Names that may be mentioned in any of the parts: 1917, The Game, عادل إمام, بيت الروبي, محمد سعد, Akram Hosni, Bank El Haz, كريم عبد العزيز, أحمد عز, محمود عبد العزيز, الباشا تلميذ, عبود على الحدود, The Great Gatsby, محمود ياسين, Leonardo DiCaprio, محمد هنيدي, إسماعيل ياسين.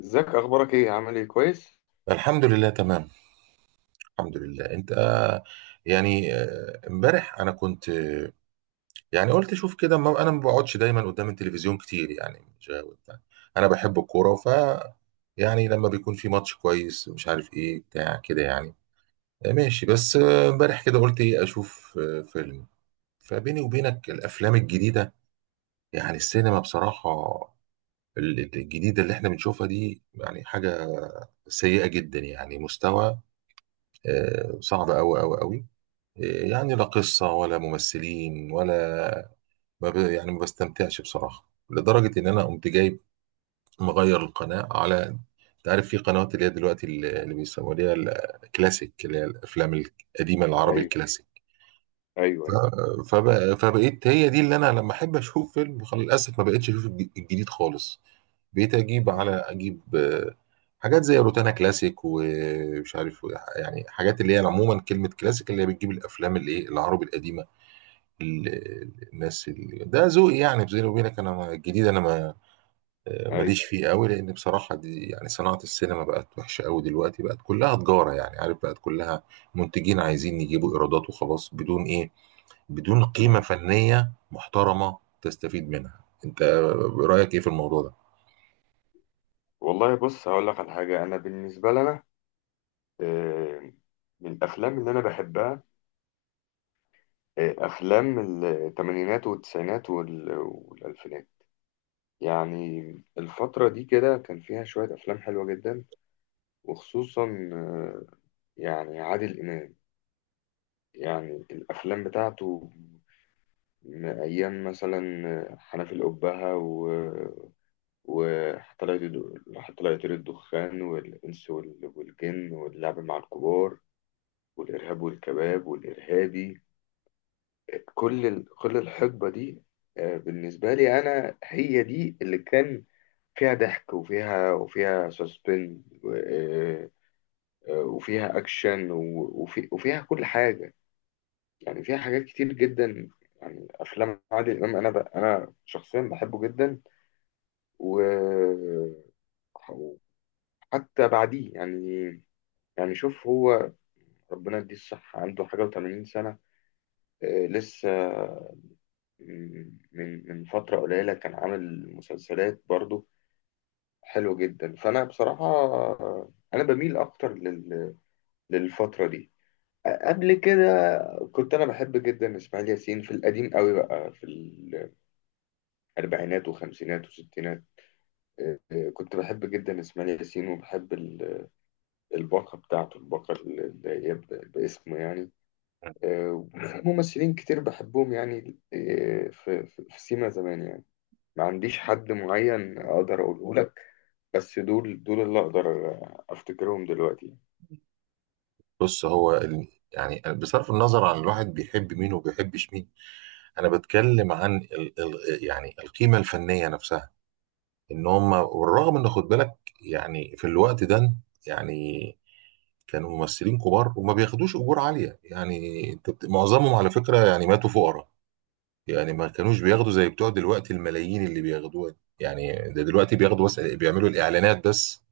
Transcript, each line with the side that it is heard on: left: ازيك؟ اخبارك ايه؟ عامل ايه؟ كويس؟
right: الحمد لله تمام. الحمد لله. انت يعني امبارح انا كنت يعني قلت شوف كده، ما انا ما بقعدش دايما قدام التلفزيون كتير، يعني مش غاوي بتاع. انا بحب الكوره، ف يعني لما بيكون في ماتش كويس مش عارف ايه بتاع كده يعني ماشي. بس امبارح كده قلت ايه، اشوف فيلم. فبيني وبينك، الافلام الجديده يعني السينما بصراحه، الجديده اللي احنا بنشوفها دي يعني حاجه سيئه جدا، يعني مستوى صعب قوي قوي قوي. يعني لا قصة ولا ممثلين ولا ما ب... يعني ما بستمتعش بصراحة، لدرجة إن أنا قمت جايب مغير القناة على، أنت عارف، في قنوات اللي هي دلوقتي اللي بيسموها اللي هي الكلاسيك، اللي هي الأفلام القديمة، العربي
left: ايوه،
right: الكلاسيك.
left: ايوه،
right: ف...
left: ايوه.
right: فبقيت هي دي اللي أنا لما أحب أشوف فيلم، خلاص للأسف ما بقتش أشوف الجديد خالص. بقيت أجيب
left: مم.
right: على أجيب حاجات زي روتانا كلاسيك ومش عارف، يعني حاجات اللي هي عموما كلمة كلاسيك اللي هي بتجيب الأفلام اللي إيه العربي القديم. الناس اللي ده ذوقي يعني، بيني وبينك انا الجديد انا ما
left: ايوه.
right: ماليش فيه قوي، لان بصراحه دي يعني صناعه السينما بقت وحشه قوي دلوقتي، بقت كلها تجاره يعني، عارف، بقت كلها منتجين عايزين يجيبوا ايرادات وخلاص، بدون ايه، بدون قيمه
left: مم.
right: فنيه محترمه تستفيد منها انت. رايك ايه في الموضوع ده؟
left: والله، بص هقول لك على حاجه. انا بالنسبه لنا، آه، من الافلام اللي انا بحبها افلام الثمانينات والتسعينات والالفينات. يعني الفتره دي كده كان فيها شويه افلام حلوه جدا، وخصوصا آه، يعني عادل امام، يعني الافلام بتاعته من ايام، مثلا حنفي الأبهة، وطلعت الدخان، والإنس والجن، واللعب مع الكبار، والإرهاب والكباب، والإرهابي. كل الحقبة دي بالنسبة لي، أنا هي دي اللي كان فيها ضحك، وفيها سسبن، وفيها أكشن، وفيها كل حاجة. يعني فيها حاجات كتير جدا. يعني أفلام عادل إمام، أنا شخصيا بحبه جدا. و وحتى بعديه يعني. يعني شوف، هو ربنا يديه الصحة، عنده حاجة و80 سنة. لسه من فترة قليلة كان عامل مسلسلات برضو حلوة جدا. فأنا بصراحة أنا بميل أكتر للفترة دي. قبل كده كنت أنا بحب جدا إسماعيل ياسين في القديم قوي، بقى في الأربعينات وخمسينات وستينات. كنت بحب جدا إسماعيل ياسين، وبحب الباقة بتاعته، الباقة اللي هي باسمه يعني. وفي ممثلين كتير بحبهم يعني. في سيما زمان يعني. ما عنديش حد معين اقدر اقوله لك، بس دول دول اللي اقدر افتكرهم دلوقتي.
right: بص هو يعني بصرف النظر عن الواحد بيحب مين وبيحبش مين، انا بتكلم عن ال ال يعني القيمه الفنيه نفسها. ان هم، والرغم ان، خد بالك، يعني في الوقت ده يعني كانوا ممثلين كبار وما بياخدوش اجور عاليه. يعني انت معظمهم على فكره يعني ماتوا فقراء، يعني ما كانوش بياخدوا زي بتوع دلوقتي الملايين اللي بياخدوها. يعني ده دلوقتي بياخدوا بس بيعملوا الاعلانات بس،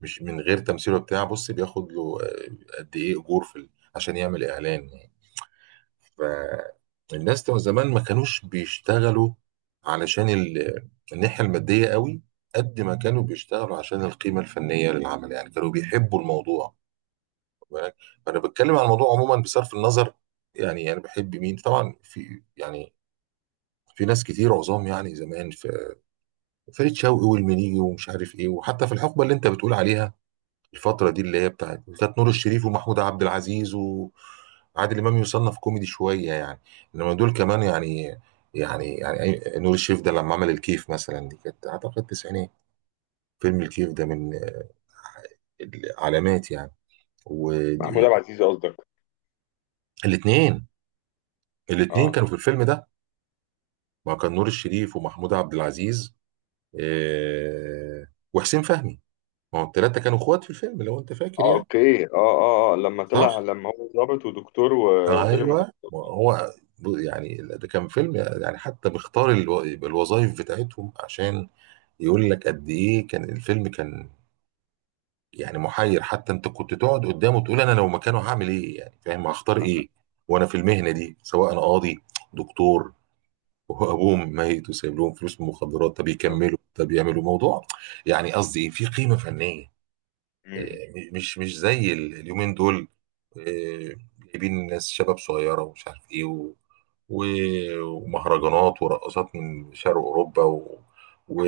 right: مش من غير تمثيل وبتاع. بص، بياخد له قد ايه اجور في عشان يعمل اعلان. فالناس زمان ما كانوش بيشتغلوا علشان الناحية المادية قوي قد ما كانوا بيشتغلوا عشان القيمة الفنية للعمل، يعني كانوا بيحبوا الموضوع. خد بالك؟ فأنا بتكلم عن الموضوع عموما، بصرف النظر، يعني أنا بحب مين طبعا. في، يعني، في ناس كتير عظام يعني زمان، في فريد شوقي والمنيجي ومش عارف إيه، وحتى في الحقبة اللي أنت بتقول عليها، الفترة دي اللي هي بتاعت، كانت نور الشريف ومحمود عبد العزيز وعادل إمام يصنف كوميدي شوية يعني، إنما دول كمان يعني، يعني نور الشريف ده لما عمل الكيف مثلا، دي كانت أعتقد تسعينات. فيلم الكيف ده من العلامات يعني.
left: محمود
right: والاثنين،
left: عبد العزيز قصدك؟
right: الاثنين
left: اه.
right: كانوا في الفيلم ده، ما كان نور الشريف ومحمود عبد العزيز آه، وحسين فهمي. ما هو الثلاثة كانوا اخوات في الفيلم لو انت فاكر
left: اه،
right: يعني.
left: اوكي، اه، اه، اه.
right: صح.
left: لما هو ضابط ودكتور وتاجر مخدرات.
right: ايوه ما هو يعني ده كان فيلم يعني، حتى بيختار الوظائف بتاعتهم عشان يقول لك قد ايه كان الفيلم. كان يعني محير، حتى انت كنت تقعد قدامه تقول انا لو مكانه هعمل ايه، يعني فاهم، هختار ايه وانا في المهنه دي، سواء انا قاضي، دكتور، وابوهم ميت وسايب لهم فلوس من المخدرات، طب
left: بالظبط.
right: يكملوا، طب يعملوا موضوع. يعني قصدي ايه، في قيمه فنيه
left: مم.
right: مش مش زي اليومين دول. آه، جايبين ناس شباب صغيرة ومش عارف ايه و... ومهرجانات ورقصات من شرق أوروبا و...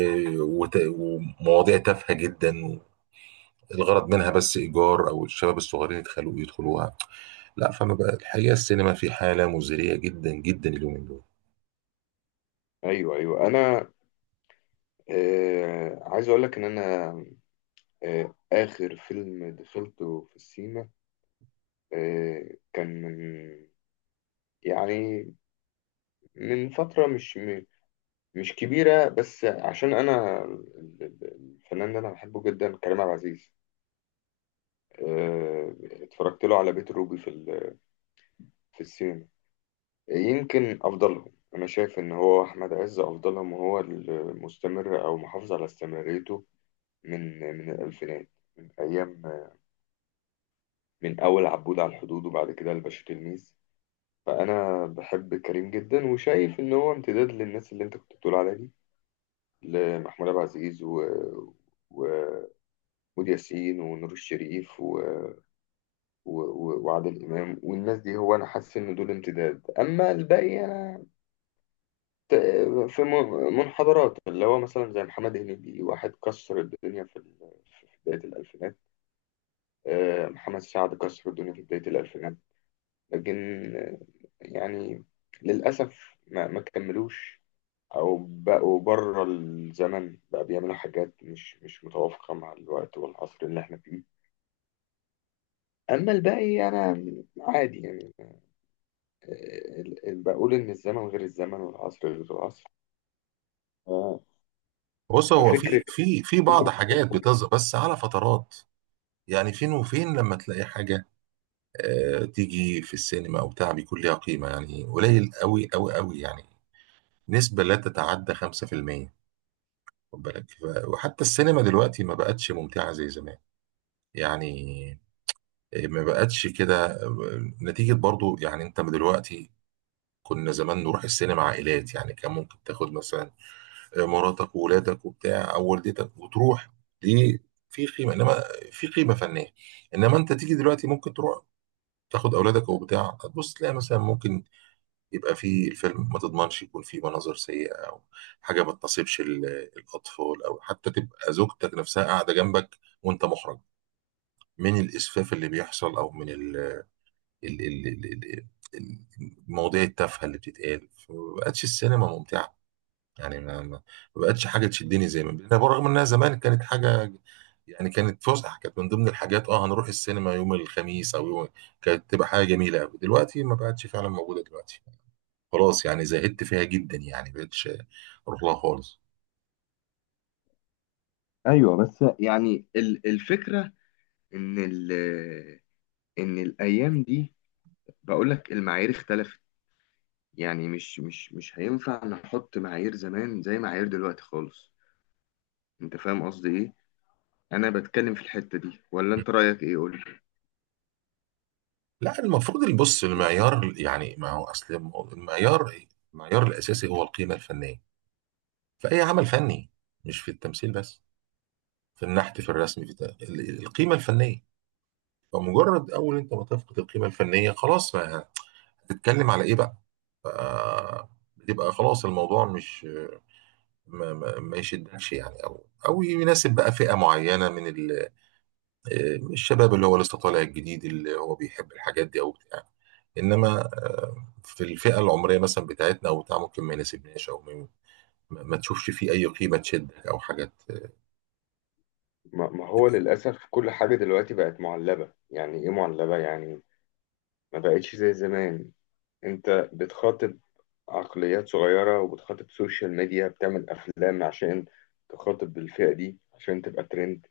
right: ومواضيع تافهة جدا، الغرض منها بس إيجار أو الشباب الصغيرين يدخلوا يدخلوها. لا، فأنا بقى الحقيقة السينما في حالة مزرية جدا جدا اليومين دول.
left: ايوه، ايوه. انا عايز اقول لك ان انا اخر فيلم دخلته في السينما كان من، يعني من فترة مش كبيرة. بس عشان أنا الفنان اللي أنا بحبه جدا كريم عبد العزيز. آه، اتفرجت له على بيت الروبي في السينما. يمكن أفضلهم، أنا شايف إن هو أحمد عز أفضلهم، وهو المستمر أو محافظ على استمراريته من الألفينات، من أيام، من أول عبود على الحدود، وبعد كده الباشا تلميذ. فأنا بحب كريم جدا، وشايف إن هو امتداد للناس اللي أنت كنت بتقول عليها دي، لمحمود عبد العزيز و... محمود ياسين ونور الشريف وعادل إمام والناس دي. هو أنا حاسس إن دول امتداد. أما الباقي أنا ت- في منحدرات، اللي هو مثلا زي محمد هنيدي، واحد كسر الدنيا في بداية الألفينات. محمد سعد كسر الدنيا في بداية الألفينات. لكن آه، يعني للأسف ما كملوش، أو بقوا بره الزمن، بقى بيعملوا حاجات مش متوافقة مع الوقت والعصر اللي احنا فيه. أما الباقي أنا عادي يعني. بقول إن الزمن غير الزمن، والعصر غير العصر. اه.
right: بص هو
left: ففكرة
right: في
left: فكرة
right: بعض حاجات
left: التقويم.
right: بتظهر بس على فترات. يعني فين وفين لما تلاقي حاجة تيجي في السينما او بتاع بيكون ليها قيمه، يعني قليل قوي قوي قوي، يعني نسبه لا تتعدى 5%. خد بالك؟ وحتى السينما دلوقتي ما بقتش ممتعه زي زمان، يعني ما بقتش كده نتيجه برضو يعني. انت من دلوقتي، كنا زمان نروح السينما عائلات، يعني كان ممكن تاخد مثلا مراتك وولادك وبتاع او والدتك وتروح. دي في قيمه، انما في قيمه فنيه. انما انت تيجي دلوقتي ممكن تروح تاخد اولادك وبتاع، تبص تلاقي مثلا ممكن يبقى في الفيلم ما تضمنش يكون فيه مناظر سيئة أو حاجة ما تناسبش الأطفال، أو حتى تبقى زوجتك نفسها قاعدة جنبك وأنت محرج من الإسفاف اللي بيحصل، أو من ال ال ال ال ال المواضيع التافهة اللي بتتقال. فما بقتش السينما ممتعة، يعني ما بقتش حاجة تشدني زي ما بقى، برغم إنها زمان كانت حاجة يعني. كانت فسحة، كانت من ضمن الحاجات. اه، هنروح السينما يوم الخميس أو يوم، كانت تبقى حاجة جميلة أوي. دلوقتي ما بقتش فعلا موجودة دلوقتي، خلاص يعني زهدت فيها جدا، يعني بقتش اروح لها خالص.
left: ايوه. بس يعني الفكره، ان ال ان الايام دي، بقول لك المعايير اختلفت. يعني مش هينفع نحط معايير زمان زي معايير دلوقتي خالص. انت فاهم قصدي ايه؟ انا بتكلم في الحته دي، ولا انت رايك ايه؟ قول لي.
right: لا المفروض، البص، المعيار، يعني ما هو اصل المعيار، المعيار الاساسي هو القيمه الفنيه في اي عمل فني، مش في التمثيل بس، في النحت، في الرسم، في القيمه الفنيه. فمجرد اول انت ما تفقد القيمه الفنيه خلاص، ما هتتكلم على ايه بقى. ف- بتبقى خلاص الموضوع مش ما يشدكش يعني، او او يناسب بقى فئه معينه من ال الشباب اللي هو لسه طالع الجديد اللي هو بيحب الحاجات دي او بتاع. انما في الفئه العمريه مثلا بتاعتنا او بتاع ممكن ما يناسبناش او ما ما تشوفش فيه اي قيمه تشدك او حاجات.
left: ما هو للأسف كل حاجة دلوقتي بقت معلبة. يعني إيه معلبة؟ يعني ما بقتش زي زمان. أنت بتخاطب عقليات صغيرة، وبتخاطب سوشيال ميديا، بتعمل أفلام عشان تخاطب الفئة دي عشان تبقى ترند.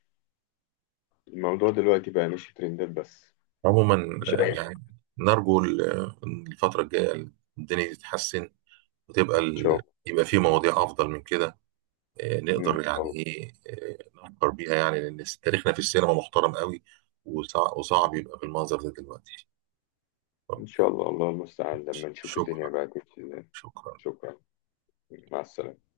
left: الموضوع دلوقتي بقى مش ترندات بس،
right: عموما
left: مش أي حاجة.
right: يعني نرجو الفتره الجايه الدنيا تتحسن، وتبقى
left: إن شاء الله.
right: يبقى في مواضيع افضل من كده.
left: إن
right: نقدر
left: شاء
right: يعني
left: الله.
right: ايه نفكر بيها، يعني لان تاريخنا في السينما محترم قوي. وصعب يبقى بالمنظر ده دلوقتي.
left: إن شاء الله، الله المستعان. لما نشوف
right: شكرا.
left: الدنيا بقى تمشي إزاي.
right: شكرا.
left: شكرا. مع السلامة.